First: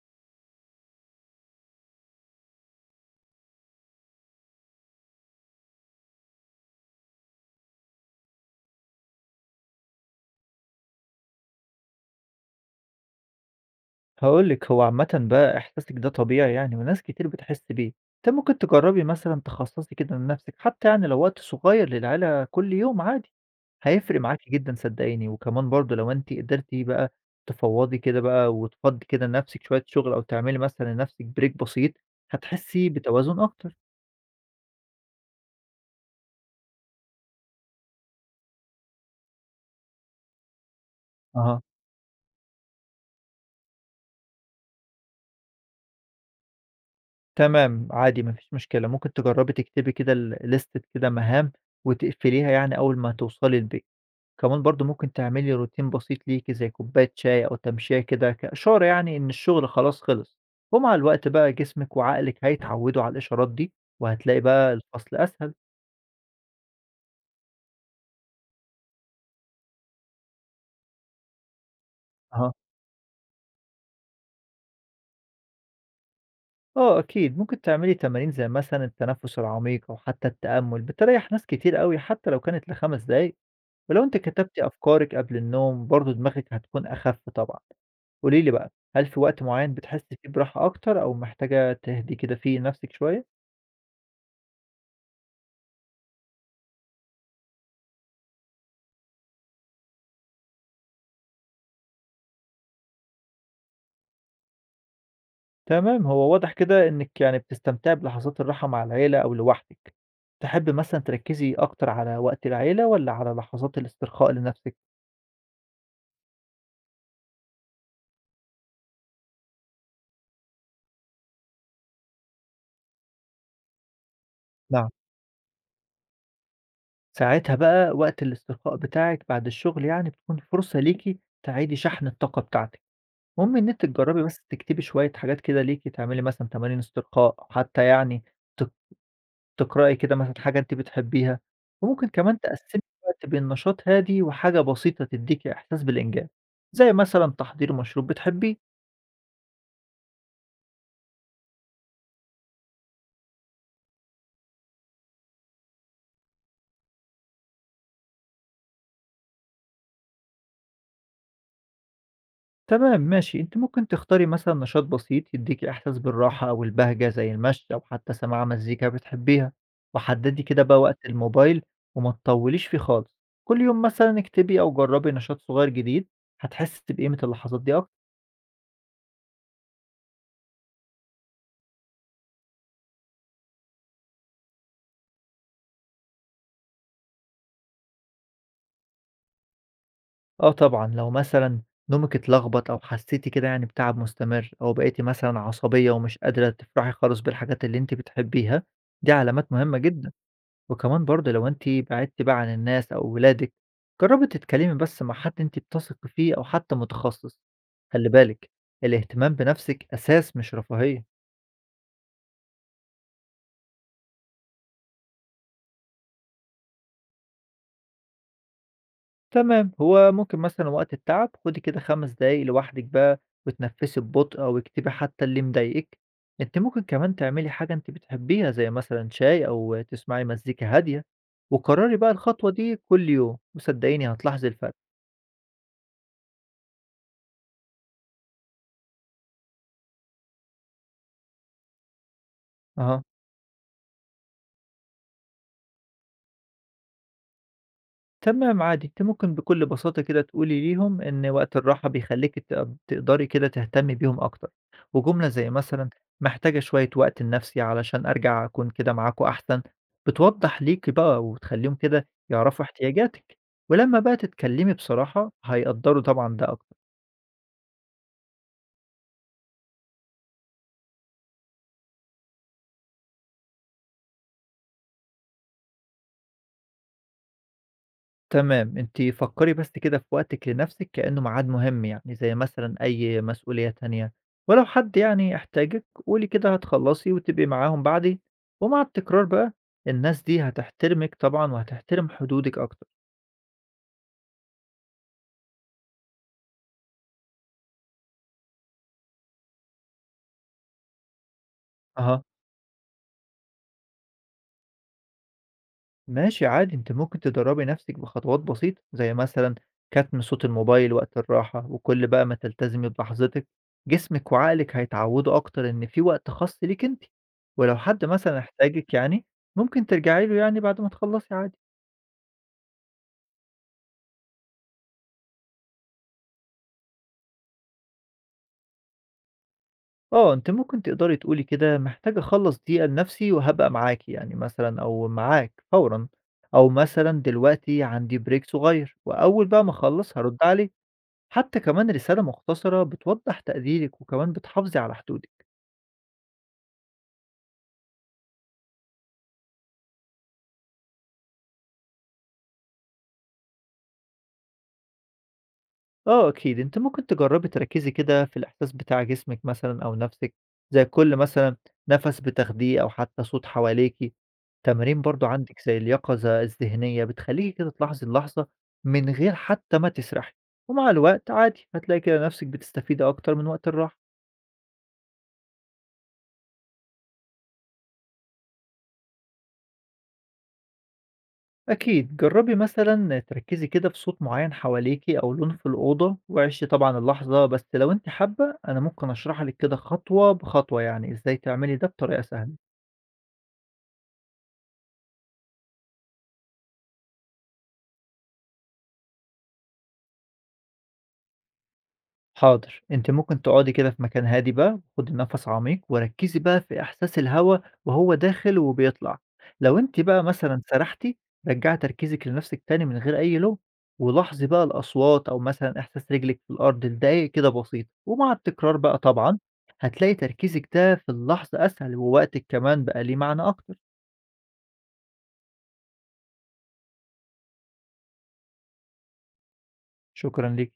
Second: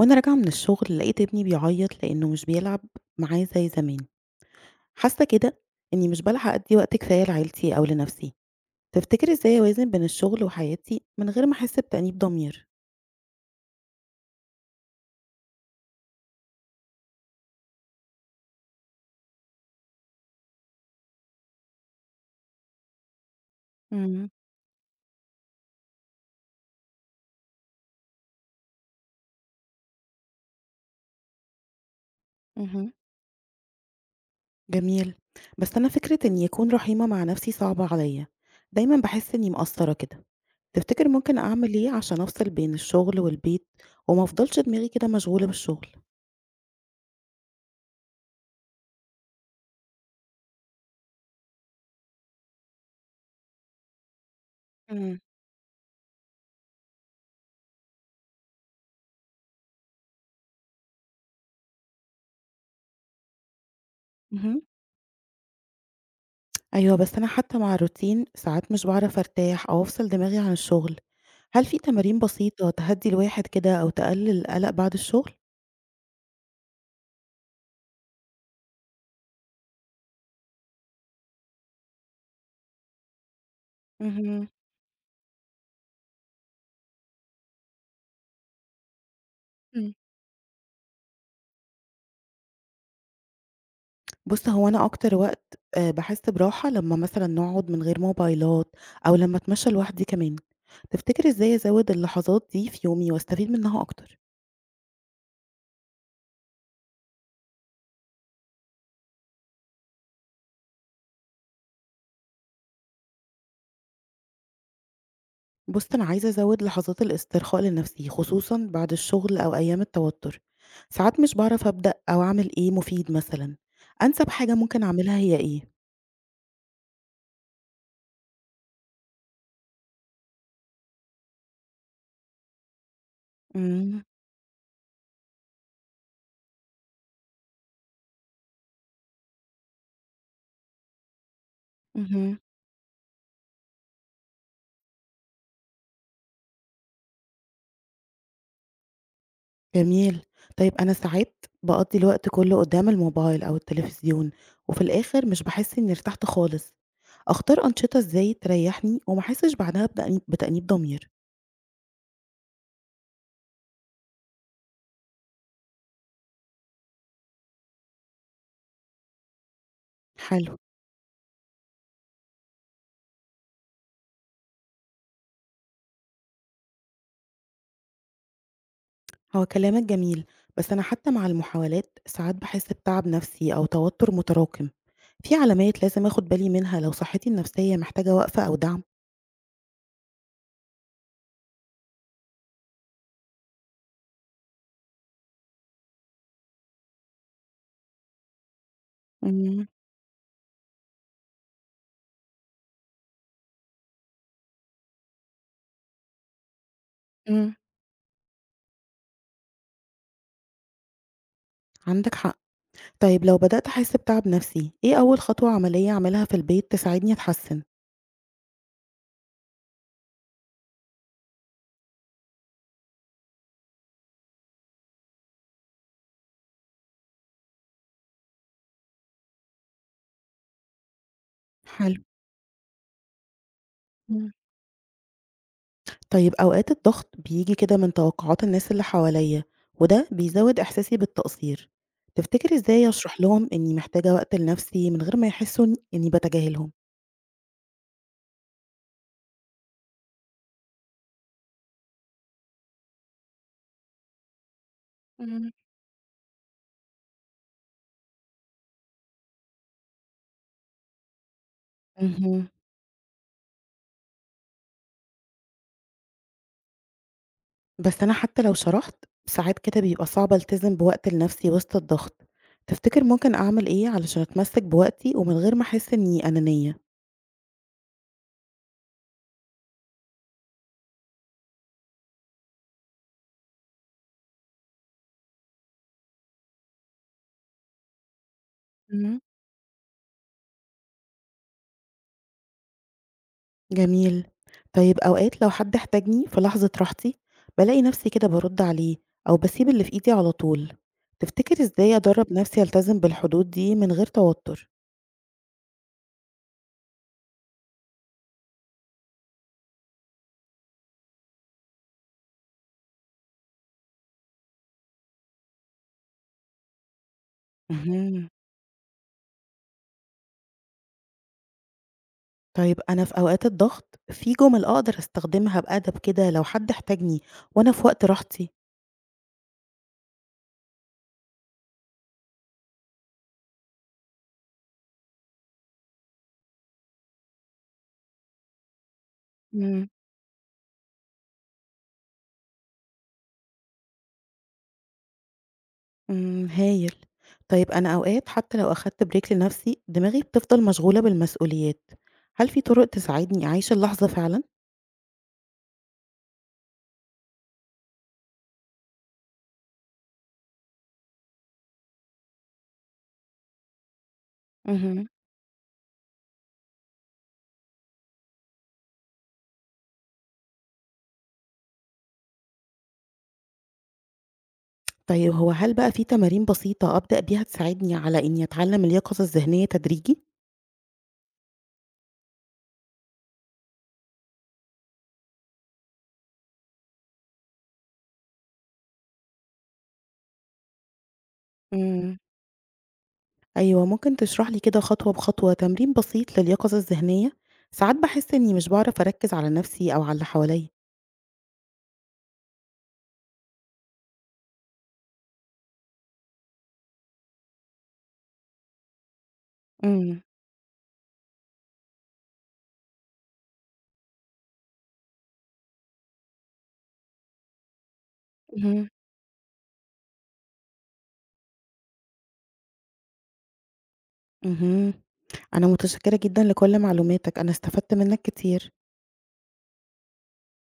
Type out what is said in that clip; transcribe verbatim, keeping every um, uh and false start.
وأنا راجعة من الشغل لقيت ابني بيعيط لأنه مش بيلعب معاه زي زمان. حاسة كده إني مش بلحق أدي وقت كفاية لعيلتي أو لنفسي. تفتكر إزاي أوازن بين الشغل وحياتي من غير ما أحس بتأنيب ضمير؟ هاقول لِك، هو عامةً بقى إحساسِك ده طبيعي يعني وناس كتير بتحس بيه. أنتِ ممكن تجرّبي مثلًا تخصّصي كده لنَفْسِك حتى يعني لو وقت صغير للعيلة كل يوم عادي، هيفرق مم. معاكِ جدًا صدّقيني. وكمان برضه لو أنتِ قدرتِ بقى تفوّضي كده بقى وتفضّي كده لنَفْسِك شوية شغل أو تعملي مثلًا لنَفْسِك break بسيط، هتحسّي مهم. بتوازن أكتر. جميل. بس أنا فكرة إني أكون رحيمة مع نفسي صعبة عليا، دايما بحس إني مقصرة كده. تفتكر ممكن أها، أعمل إيه عشان أفصل بين الشغل والبيت وما أفضلش دماغي كده مشغولة بالشغل؟ تمام عادي ما فيش مشكلة. ممكن تجرّبي تكتبي كده ال لِستة كده مهام وتقفليها يعني أول ما توصلي البيت. كمان برضه ممكن مم. تعملي روتين بسيط ليكِ زي كوباية شاي أو تمشية كده كإشارة يعني إن الشغل خلاص خلص، ومع الوقت بقى جسمِك وعقلِك هيتعودوا على الإشارات دي، وهتلاقي مهم. بقى الفصل أسهل. أيوه، بس أنا حتى مع الروتين ساعات مش باعرف أرتاح أو أفصل دماغي عن الشغل، هل في تمارين أها. بسيطة تهدّي الواحد كده أو تقلل القلق بعد الشغل؟ آه أكيد، ممكن تعملي تمارين زي مثلًا التنفس العميق أو حتى التأمل، بتريح ناس كتير أوي حتى لو كانت لخمس دقايق، ولو أنتِ اهم، كتبتِ أفكارِك قبل النوم برضه دماغِك هتكون أخف طبعًا. قولي لي بقى، هل في وقت معين إمم. بتحسي فيه براحة أكتر أو محتاجة تهدي كده فيه نفسِك شوية؟ بُص، هو أنا أكتر وقت آآ باحس براحة لمّا مثلًا نقعد من غير موبايلات أو لمّا أتمشى لوحدي كمان، تفتكر إزاي أزوّد اللحظات دي في يومي واستفيد منها أكتر؟ تمام، هو واضح كده إنِّك يعني بتستمتعي بلحظات الراحة مع العيلة أو لوحدِك. تحبّي مثلًا تركّزي أكتر على وقت العيلة والّا على لحظات الاسترخاء لنَفْسِك؟ بُص، أنا عايزة أزوّد لحظات الاسترخاء لنفسي، خصوصًا بعد الشغل أو أيام التوتر. ساعات مش باعرف أبدأ أو أعمل إيه مفيد مثلًا. أنسب حاجة ممكن نعم. أعملها هي إيه؟ ساعتها بقى وقت الاسترخاء بتاعِك بعد الشغل يعني بتكون فرصة ليكِ تعيدي شحن الطاقة بتاعتِك. المهم إن أنتِ إمم، تجرّبي بس تكتبي شوية حاجات كده ليكِ، تعملي مثلًا تمارين استرخاء، حتّى يعني ت تقرأي كده مثلًا حاجة أنتِ بتحبيها، وممكن اهم، كمان تقسّمي الوقت بين نشاط هادي وحاجة بسيطة تدّيكِ إحساس بالإنجاز، زي مثلًا تحضير مشروب بتحبيه، جميل. طيب أنا ساعات باقضّي الوقت كُلّه قدّام الموبايل أو التلفزيون، وفي الآخر مش باحس إنّي ارتحت خالص. أختار أنشطة إزاي تريّحني وما أحسش بعدها بتأنيب بتأنيب ضمير؟ تمام ماشي، أنتِ ممكن تختاري مثلًا نشاط بسيط يدّيكِ إحساس بالراحة أو البهجة زي المشي أو حتى سماع مزيكا بتحبيها، وحدّدي حلو، كده بقى وقت الموبايل وما تطوّليش فيه خالص، كل يوم مثلًا اكتبي أو جرّبي نشاط صغير جديد، هتحسّي بقيمة اللحظات دي أكتر. هو كلامك جميل، بس أنا حتى مع المحاولات ساعات باحس بتعب نفسي أو توتر متراكم. في علامات لازم آخُد بالي منها لو صحّتي النفسية محتاجة وقفة أو دعم؟ آه طبعًا، لو مثلًا نومِك اتلخبط أو حسيتِ كده يعني بتعب مستمر أو بقيتِ مثلًا عصبية ومش قادرة تفرحي خالص بالحاجات اللي أنتِ بتحبيها، دي علامات إمم، مهمة جدًا، وكمان برضه لو أنتِ بعدتِ بقى عن الناس أو ولادِك، جربي تتكلمي بس مع حد أنتِ بتثقي فيه أو حتى متخصص، إمم، خلّي بالِك الاهتمام بنفسِك أساس مش رفاهية. عندِك حق. طيب لو بدأت أحس بتعب نفسي، إيه أول خطوة عملية أعملها في البيت تساعدني أتحسّن؟ تمام، هو ممكن مثلًا وقت التعب خدي كده 5 دقايق لوحدِك بقى وتنفّسي ببطء أو اكتبي حتى اللي مضايقِك، أنتِ ممكن كمان تعملي حاجة أنتِ بتحبيها زي مثلًا شاي أو تسمعي مزيكا هادية، وكرّري حلو، بقى الخطوة دي كل يوم، وصدقيني إمم. هتلاحظي الفرق، طيب أوقات الضغط بييجي كده من توقعات الناس اللي حواليّا، وده بيزوّد إحساسي بالتقصير. تفتكري إزاي أها. أشرح لهم إنّي محتاجة وقت لنفسي من غير ما يحسّوا إن إنّي باتجاهلهم؟ تمام عادي، أنتِ ممكن بكل بساطة كده تقولي ليهم إن وقت الراحة بيخلّيكِ ت تقدري كده تهتمي بيهم أكتر، وجملة زي إمم. مثلًا محتاجة شوية وقت لنفسي علشان أرجع أكون كده معاكم أحسن، بتوضّح ليكِ بقى وتخلّيهم كده اهم. يعرفوا احتياجاتِك، ولمّا بقى تتكلمي بصراحة هيقدّروا طبعًا ده أكتر. بس أنا حتى لو شرحت ساعات كده بيبقى صعب ألتزم بوقت لنفسي وسط الضغط. تفتكر ممكن أعمل إيه علشان أتمسك بوقتي ومن غير ما أحس إني أنانية؟ تمام، أنتِ فكّري بس كده في وقتِك لنفسِك كإنه ميعاد مهم يعني، زي مثلًا أي مسؤولية تانية، ولو حد يعني احتاجِك قولي كده هتخلّصي وتبقي معاهم بعدي، ومع مم. التكرار بقى الناس دي هتحترمِك طبعًا وهتحترم حدودِك أكتر. جميل. طيب أوقات لو حد احتاجني في لحظة راحتي بلاقي نفسي كده برد عليه أو بسيب اللي في إيدي على طول، تفتكر إزاي أها. أدرب نفسي ألتزم بالحدود دي من غير توتر؟ ماشي عادي أنتِ ممكن تدرّبي نَفْسِك بخطوات بسيطة، زي مثلًا كتم صوت الموبايل وقت الراحة، وكل بقى ما تلتزمي بلحظتِك، جسمِك وعقلِك هيتعوّدوا أكتر إن في وقت خاص ليكِ أنتِ، ولو حد مهم. مثلًا احتاجِك يعني ممكن ترجعي له يعني بعد ما تخلّصي عادي. طيب أنا في أوقات الضغط في جمل أقدر أستخدمها بأدب كده لو حد احتاجني وأنا في وقت راحتي؟ آه، أنتِ ممكن تقدري تقولي كده محتاجة أخلّص دقيقة لنَفْسي وهابقى معاكِ يعني مثلًا أو معاك فورًا، أو مثلًا دلوقتي عندي break صغير وأول بقى ما أخلّص هارُد عليكِ. حتى كمان رسالة مختصرة بتوضح تقديرك وكمان بتحافظي على حدودك. إمم، هايل. طيب أنا أوقات حتى لو أخدت break لنفسي، دماغي بتفضل مشغولة بالمسؤوليات. هل في طرق تساعدني أعيش اللحظة فعلًا؟ اه اكيد انت ممكن تجربي تركزي كده في الاحساس بتاع جسمك مثلا او نفسك، زي كل مثلا نفس بتاخديه او حتى صوت حواليكي. تمارين اهم. برضو عندك زي اليقظة الذهنية بتخليكي كده تلاحظي اللحظة من غير حتى ما تسرحي، ومع الوقت عادي هتلاقي كده نفسك بتستفيدي اكتر من وقت الراحة. طيب هو هل بقى في تمارين بسيطة أبدأ بيها تساعدني على إني أتعلم اليقظة الذهنية تدريجي؟ أكيد جربي مثلا تركزي كده في صوت معين حواليكي أو لون في الأوضة وعيشي طبعا اللحظة، بس لو أنت حابة أنا ممكن أشرح لك كده خطوة بخطوة يعني إزاي تعملي ده إمم. بطريقة سهلة. أيوه، ممكن تشرح لي كده خطوة بخطوة تمرين بسيط لليقظة الذهنية؟ ساعات باحس إني مش باعرف أركّز على نفسي أو على اللي حواليّا. حاضر، انت ممكن تقعدي كده في مكان هادي بقى، خدي نفس عميق وركزي بقى في احساس الهواء وهو داخل وبيطلع، لو انت إمم، بقى مثلا سرحتي رجعي تركيزك لنفسك تاني من غير اي لوم، ولاحظي بقى الاصوات او مثلا احساس رجلك في الارض لدقايق كده بسيط، ومع التكرار اهم. بقى طبعا هتلاقي تركيزك ده في اللحظة اسهل ووقتك كمان بقى ليه معنى اكتر. اهم. أنا متشكرة جدًا لكل معلوماتك، أنا استفدت منك كتير. شكرا ليك.